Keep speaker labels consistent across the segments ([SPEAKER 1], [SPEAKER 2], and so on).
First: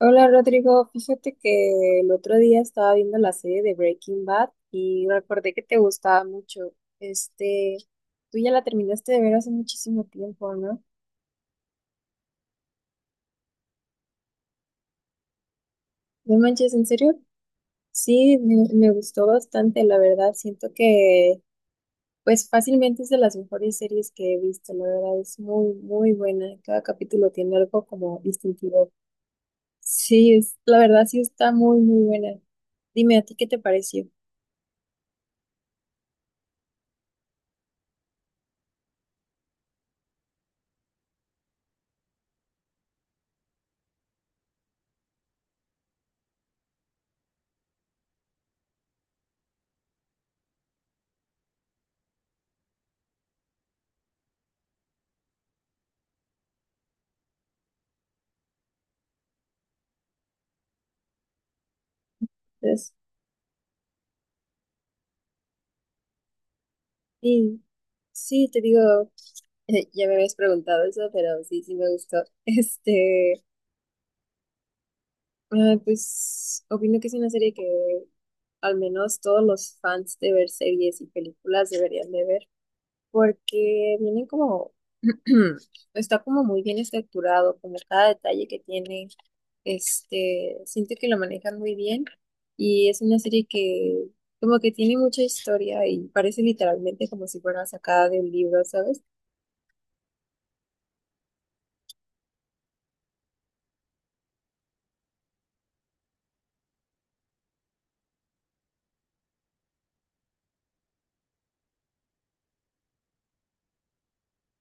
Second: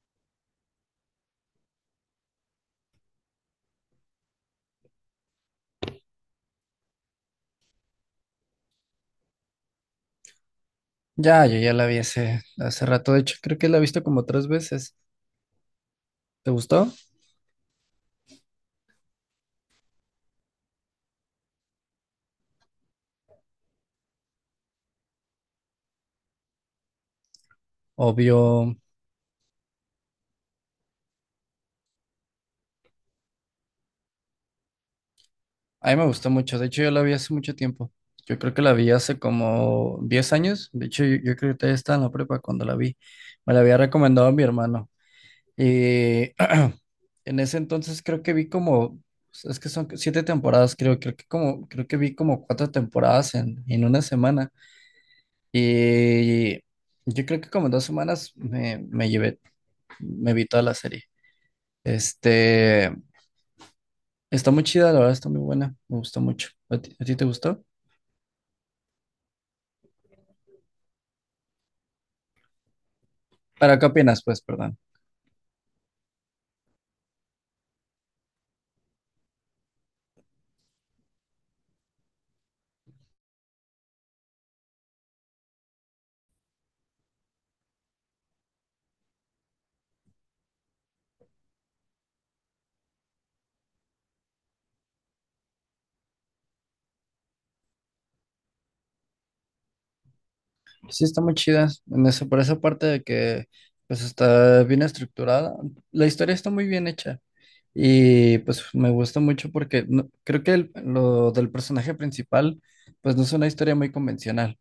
[SPEAKER 1] Hola Rodrigo, fíjate que el otro día estaba viendo la serie de Breaking Bad y recordé que te gustaba mucho. Este, tú ya la terminaste de ver hace muchísimo tiempo, ¿no?
[SPEAKER 2] Ya, yo ya la vi hace rato. De hecho, creo que la he visto como 3 veces.
[SPEAKER 1] No
[SPEAKER 2] ¿Te
[SPEAKER 1] manches, ¿en
[SPEAKER 2] gustó?
[SPEAKER 1] serio? Sí, me gustó bastante, la verdad. Siento que, pues fácilmente es de las mejores series que he visto, la verdad. Es muy, muy buena. Cada capítulo tiene algo como
[SPEAKER 2] Obvio.
[SPEAKER 1] distintivo. Sí, es, la verdad sí está muy, muy buena. Dime, ¿a ti qué te pareció?
[SPEAKER 2] A mí me gustó mucho. De hecho, yo la vi hace mucho tiempo. Yo creo que la vi hace como 10 años. De hecho, yo creo que todavía estaba en la prepa cuando la vi. Me la había recomendado mi hermano. Y en ese entonces creo que vi como, es que son 7 temporadas, creo, creo que como, creo que vi como 4 temporadas en 1 semana. Y yo creo que como en 2 semanas me llevé, me vi toda la serie. Este, Está muy chida, la verdad, está muy buena, me gustó mucho. ¿A ti te
[SPEAKER 1] Sí,
[SPEAKER 2] gustó?
[SPEAKER 1] sí, te digo, ya me habías preguntado eso, pero sí, sí me gustó. Este,
[SPEAKER 2] ¿Para qué opinas, pues, perdón?
[SPEAKER 1] pues opino que es una serie que al menos todos los fans de ver series y películas deberían de ver, porque vienen como, está como muy bien estructurado, como cada detalle que tiene. Siento que lo manejan muy bien y es una serie que como que tiene mucha historia y parece literalmente como si fuera sacada de un libro, ¿sabes?
[SPEAKER 2] Sí, está muy chida, por esa parte de que, pues, está bien estructurada. La historia está muy bien hecha y, pues, me gusta mucho porque creo que lo del personaje principal, pues, no es una historia muy convencional.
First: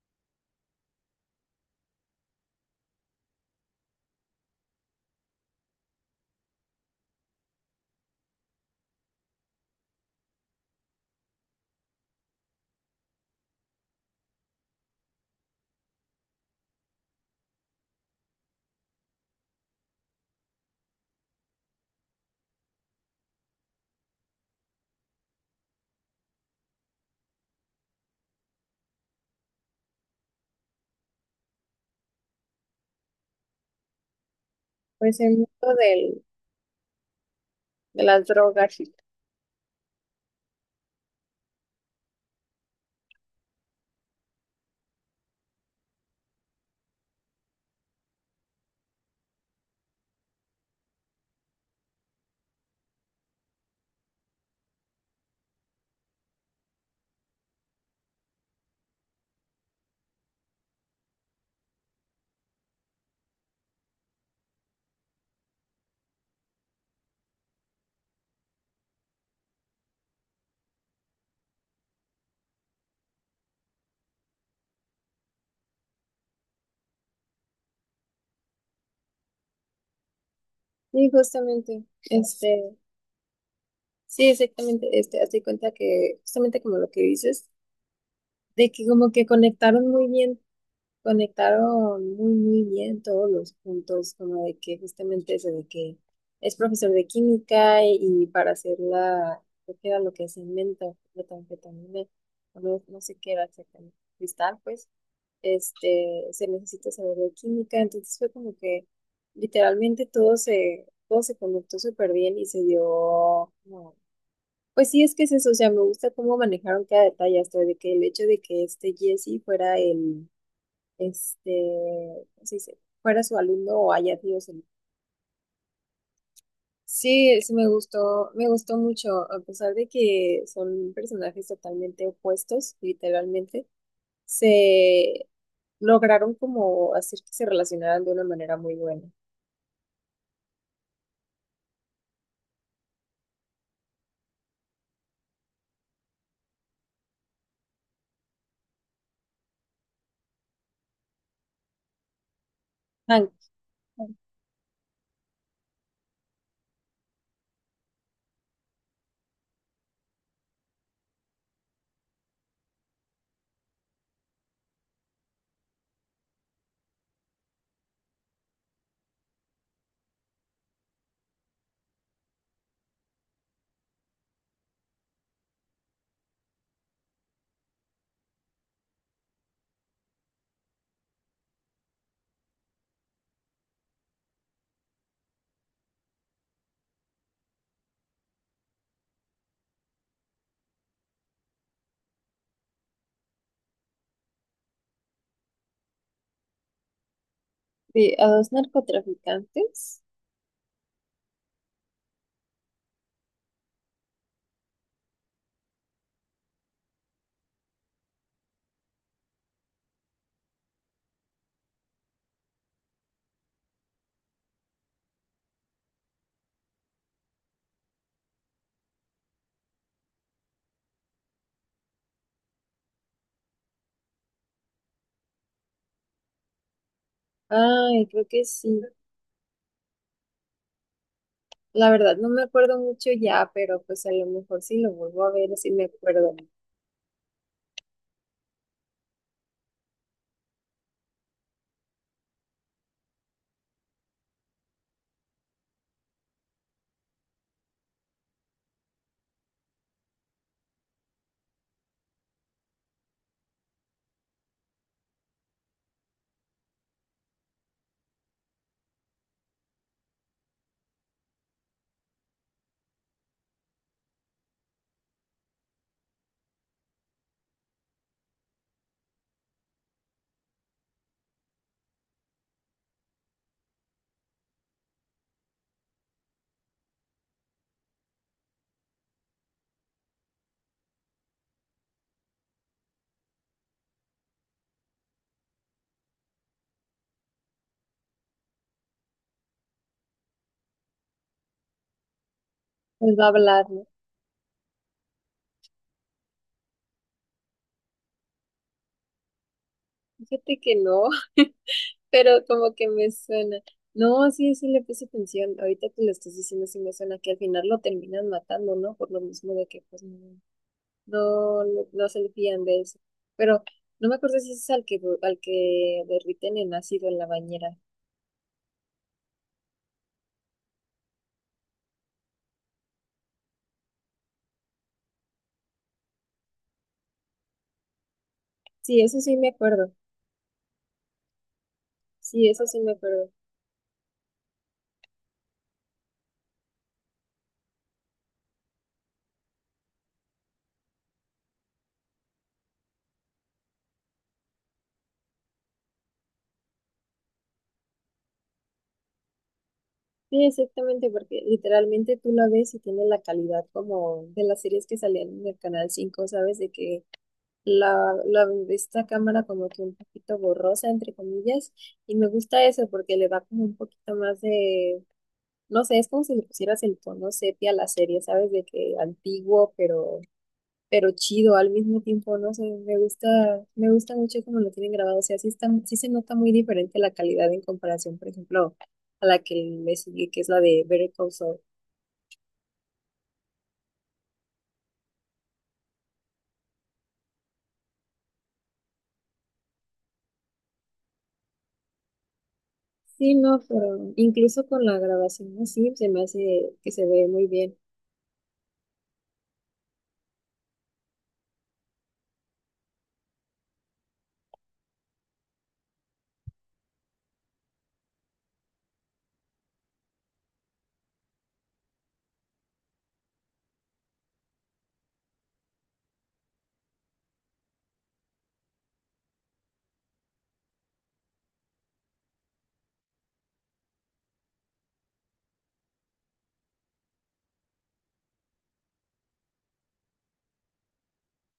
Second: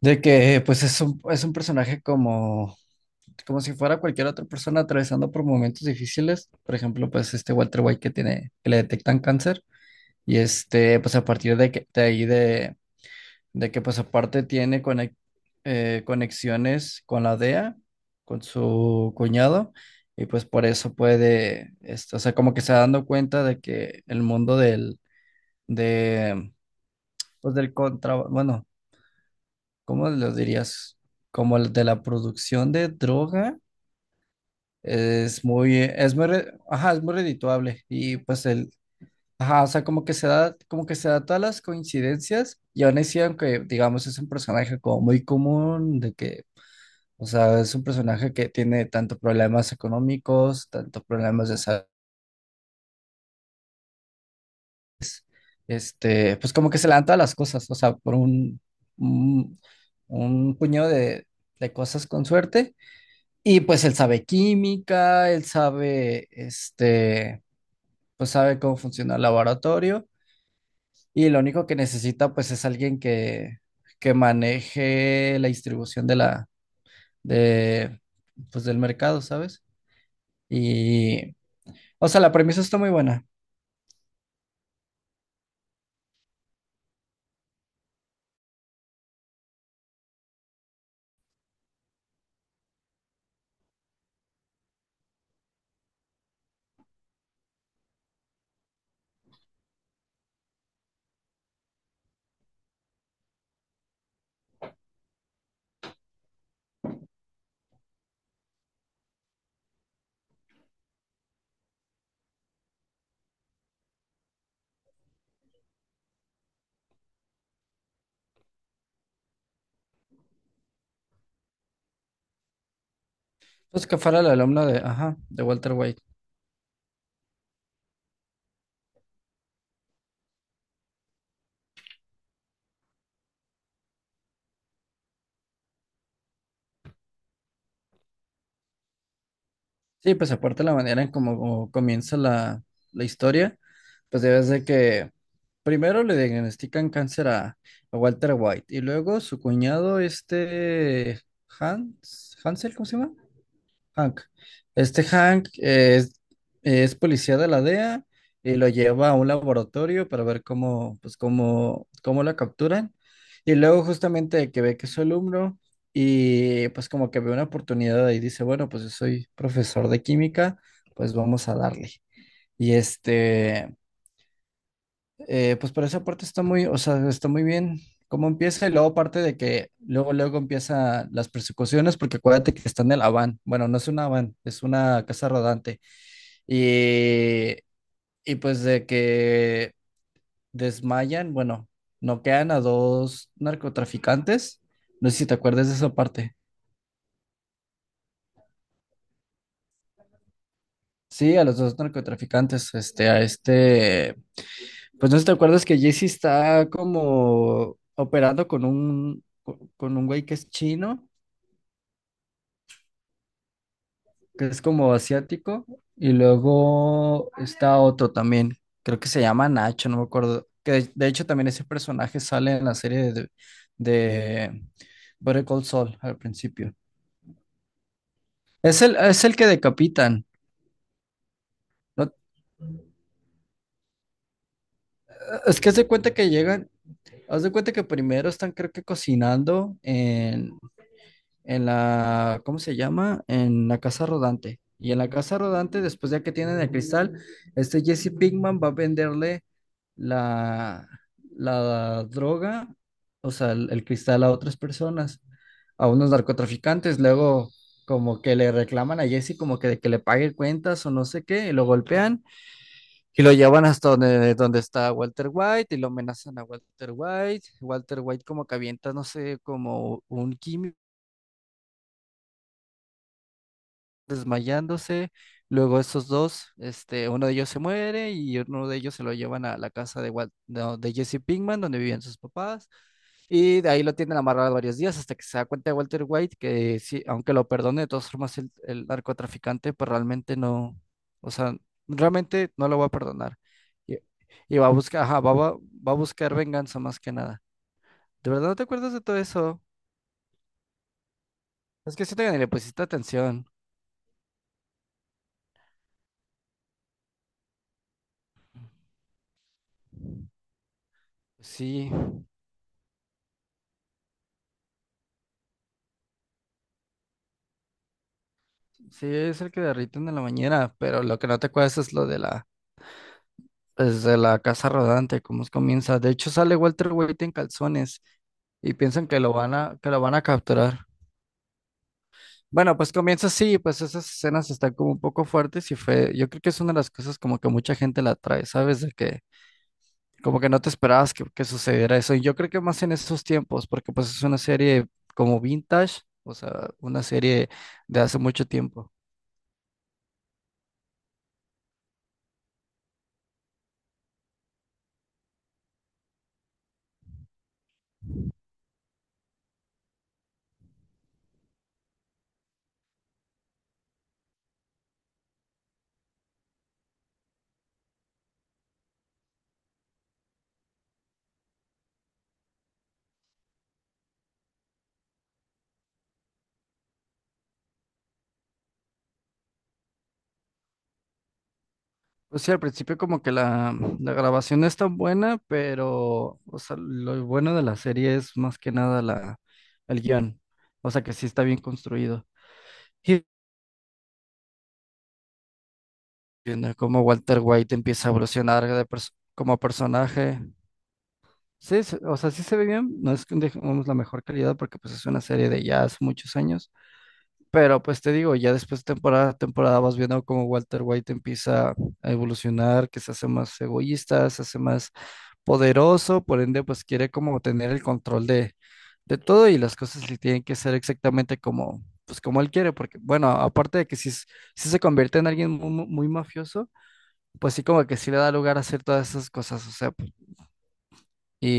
[SPEAKER 2] De que, pues, es un personaje como, como si fuera cualquier otra persona atravesando por momentos difíciles. Por ejemplo, pues, este Walter White que tiene, que le detectan cáncer. Y este, pues a partir de, que, de ahí, de que pues aparte tiene conexiones con la DEA, con su cuñado, y pues por eso puede, este, o sea, como que se está dando cuenta de que el mundo del, de, pues del bueno, ¿cómo lo dirías? Como el de la producción de droga,
[SPEAKER 1] Pues el mundo del,
[SPEAKER 2] ajá, es muy redituable,
[SPEAKER 1] de
[SPEAKER 2] y
[SPEAKER 1] las
[SPEAKER 2] pues el,
[SPEAKER 1] drogas.
[SPEAKER 2] ajá. O sea, como que se da todas las coincidencias y aún así, aunque digamos es un personaje como muy común, de que, o sea, es un personaje que tiene tanto problemas económicos, tanto problemas de salud, este, pues como que se le dan todas las cosas, o sea, un, un puñado de cosas con suerte y pues él sabe química, él sabe, este, pues sabe cómo funciona el laboratorio. Y lo único que necesita pues es alguien que maneje la distribución de la, de, pues del mercado, ¿sabes?
[SPEAKER 1] Sí,
[SPEAKER 2] Y,
[SPEAKER 1] justamente,
[SPEAKER 2] o sea, la premisa está muy buena.
[SPEAKER 1] sí, exactamente, hazte cuenta que justamente como lo que dices, de que como que conectaron muy bien. Conectaron muy, muy bien todos los puntos, como de que justamente eso de que es profesor de química y para hacer la, creo que era lo que es cemento, metanfetamina, o no, no sé qué era exactamente, cristal, pues, se necesita saber de química, entonces fue como que literalmente todo se conectó súper bien y se dio, como pues sí, es que es eso, o sea, me gusta cómo manejaron cada detalle, hasta de que el hecho de que este Jesse fuera el este, ¿cómo se dice? Fuera su alumno
[SPEAKER 2] Pues
[SPEAKER 1] o
[SPEAKER 2] que
[SPEAKER 1] haya
[SPEAKER 2] fuera el
[SPEAKER 1] sido su
[SPEAKER 2] alumno
[SPEAKER 1] alumno.
[SPEAKER 2] de, ajá, de Walter White.
[SPEAKER 1] Sí, sí me gustó mucho, a pesar de que son personajes totalmente opuestos, literalmente, se lograron como hacer que se relacionaran de una manera muy buena.
[SPEAKER 2] Sí, pues aparte la manera en cómo comienza la, la historia, pues debes de que primero le diagnostican cáncer a Walter White y luego su cuñado, este Hans, Hansel, ¿cómo se llama?
[SPEAKER 1] Hank,
[SPEAKER 2] Hank. Este Hank es policía de la DEA y lo lleva a un laboratorio para ver cómo, cómo la capturan. Y luego justamente que ve que es su alumno y pues como que ve una oportunidad y dice, bueno, pues yo soy profesor de química, pues vamos a darle. Y este, pues por esa parte está muy, o sea, está muy bien cómo empieza y luego parte de que luego empiezan las persecuciones porque acuérdate que está en el Avan. Bueno, no es una van, es una casa rodante. Y, y pues de que desmayan, bueno, noquean a 2 narcotraficantes. No sé si te acuerdas de esa parte.
[SPEAKER 1] sí, a dos narcotraficantes.
[SPEAKER 2] Sí, a los 2 narcotraficantes, pues no sé si te acuerdas que Jesse está como operando con un güey que es chino, que es como asiático, y luego está otro también, creo que se llama Nacho, no me acuerdo, que de hecho también ese personaje sale en la serie de Better Call Saul al principio.
[SPEAKER 1] Ay, creo que sí.
[SPEAKER 2] Es el que decapitan,
[SPEAKER 1] La
[SPEAKER 2] ¿no?
[SPEAKER 1] verdad, no me acuerdo mucho ya, pero pues a lo mejor si lo vuelvo a ver,
[SPEAKER 2] Es que
[SPEAKER 1] sí me acuerdo.
[SPEAKER 2] haz de cuenta que primero están creo que cocinando en ¿cómo se llama? En la casa rodante. Y en la casa rodante, después ya que tienen el cristal, este Jesse Pinkman va a venderle la, la droga, o sea, el cristal a otras personas, a unos narcotraficantes. Luego, como que le reclaman a Jesse como que, de que le pague cuentas o no sé qué, y lo golpean y lo llevan hasta donde está Walter White y lo amenazan a Walter White. Walter White como que avienta, no sé, como un químico desmayándose. Luego esos dos, este, uno de ellos se muere y uno de ellos se lo llevan a la casa de, Wal- no, de Jesse Pinkman, donde vivían sus papás. Y de ahí lo tienen amarrado varios días hasta que se da cuenta de Walter White que sí, aunque lo perdone, de todas formas el narcotraficante, pues realmente no, o sea, realmente no lo va a
[SPEAKER 1] Pues va a
[SPEAKER 2] perdonar.
[SPEAKER 1] hablar, ¿no?
[SPEAKER 2] Y, y va a buscar, ajá, va a buscar venganza más que nada. ¿De verdad no te acuerdas de todo eso?
[SPEAKER 1] Fíjate que no,
[SPEAKER 2] Es que siento que ni
[SPEAKER 1] pero
[SPEAKER 2] le
[SPEAKER 1] como
[SPEAKER 2] pusiste
[SPEAKER 1] que me
[SPEAKER 2] atención.
[SPEAKER 1] suena. No, sí, sí le puse atención. Ahorita que lo estás diciendo, sí me suena que al final lo terminan matando, ¿no? Por lo mismo de que pues no, no, no,
[SPEAKER 2] Sí.
[SPEAKER 1] no se le fían de eso. Pero no me acuerdo si es al que derriten en ácido en la bañera.
[SPEAKER 2] Sí, es el que derriten en la bañera, pero lo que no te acuerdas es lo de la, es de la casa rodante, comienza. De hecho, sale Walter White en calzones y
[SPEAKER 1] Sí,
[SPEAKER 2] piensan
[SPEAKER 1] eso
[SPEAKER 2] que
[SPEAKER 1] sí me
[SPEAKER 2] que
[SPEAKER 1] acuerdo.
[SPEAKER 2] lo van a capturar.
[SPEAKER 1] Sí, eso
[SPEAKER 2] Bueno,
[SPEAKER 1] sí me
[SPEAKER 2] pues comienza
[SPEAKER 1] acuerdo.
[SPEAKER 2] así, pues esas escenas están como un poco fuertes y fue, yo creo que es una de las cosas como que mucha gente la trae, ¿sabes? De que como que no te esperabas que sucediera eso. Y yo creo que más en esos tiempos, porque pues es una serie como vintage, o sea, una serie de hace mucho tiempo.
[SPEAKER 1] Sí, exactamente, porque literalmente tú la ves y tiene la calidad como de las series que salían en el Canal Cinco, ¿sabes? De que de esta cámara como que un poquito borrosa, entre comillas, y me gusta eso porque le da como un poquito más de, no sé, es como si le pusieras el tono sepia a la serie, ¿sabes? De que antiguo, pero chido al mismo tiempo, no sé, me gusta mucho como lo tienen grabado, o sea, sí está, sí se nota muy diferente la calidad en comparación, por ejemplo, a la que le sigue, que es la de Better Call Saul.
[SPEAKER 2] Pues sí, al principio como que la grabación no es tan buena, pero o sea, lo bueno de la serie es más que nada la, el guión. O sea que sí está bien construido. Y
[SPEAKER 1] Sí, no, pero incluso con la grabación así se me hace
[SPEAKER 2] viendo
[SPEAKER 1] que
[SPEAKER 2] cómo
[SPEAKER 1] se ve
[SPEAKER 2] Walter
[SPEAKER 1] muy
[SPEAKER 2] White
[SPEAKER 1] bien.
[SPEAKER 2] empieza a evolucionar como personaje. O sea, sí se ve bien. No es que digamos la mejor calidad porque pues es una serie de ya hace muchos años. Pero pues te digo, ya después de temporada a temporada vas viendo cómo Walter White empieza a evolucionar, que se hace más egoísta, se hace más poderoso, por ende, pues quiere como tener el control de todo y las cosas le tienen que ser exactamente como, pues como él quiere, porque bueno, aparte de que si se convierte en alguien muy mafioso, pues sí como que sí le da lugar a hacer todas esas cosas, o sea,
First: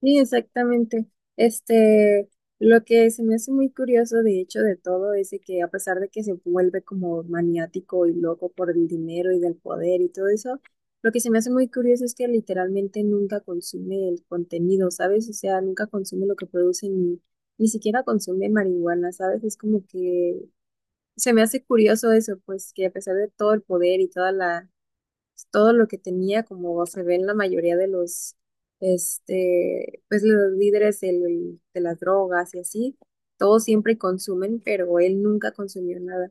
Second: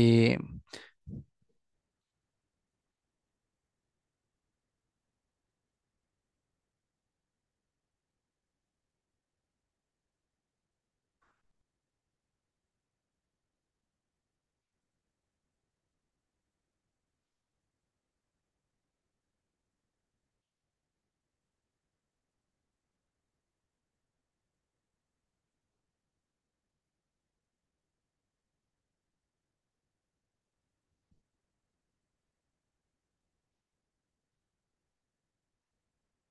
[SPEAKER 1] Sí, exactamente. Este, lo que se me hace muy curioso, de hecho, de todo es de que a pesar de que se vuelve como maniático y loco por el dinero y del poder y todo eso, lo que se me hace muy curioso es que literalmente nunca consume el contenido, ¿sabes? O sea, nunca consume lo que producen, ni siquiera consume marihuana, ¿sabes? Es como que se me hace curioso eso, pues que a pesar de todo el poder y toda la pues, todo lo que tenía, como se ve en la mayoría de los, pues los líderes del de las drogas y así, todos siempre consumen, pero él nunca consumió nada.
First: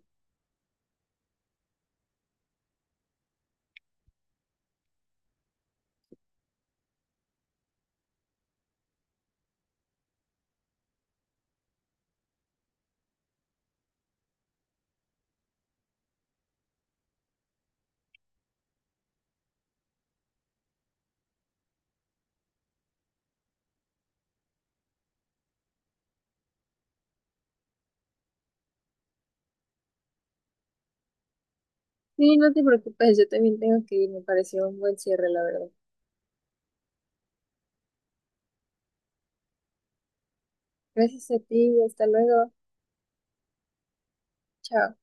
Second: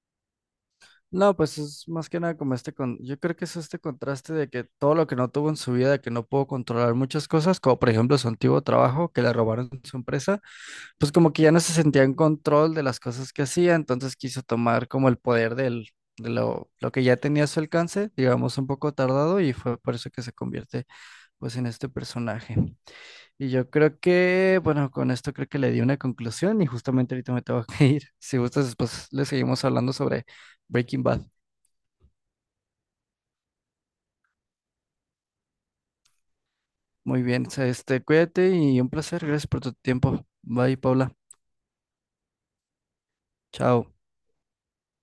[SPEAKER 2] no, pues es más que nada como yo creo que es este contraste de que todo lo que no tuvo en su vida, de que no pudo controlar muchas cosas, como por ejemplo su antiguo trabajo, que le robaron su empresa, pues como que ya no se sentía en control de las cosas que hacía, entonces quiso tomar como el poder del, de lo que ya tenía a su alcance, digamos un poco tardado, y fue por eso que se convierte pues en este personaje. Y yo creo que, bueno, con esto creo que le di una conclusión y justamente ahorita me tengo que ir. Si gustas, después le seguimos hablando sobre Breaking Bad.
[SPEAKER 1] Sí, no te preocupes, yo también tengo que ir, me pareció un buen cierre, la verdad.
[SPEAKER 2] Muy bien, este, cuídate y un placer, gracias por tu tiempo. Bye, Paula.
[SPEAKER 1] Gracias a ti, hasta luego.
[SPEAKER 2] Chao.
[SPEAKER 1] Chao.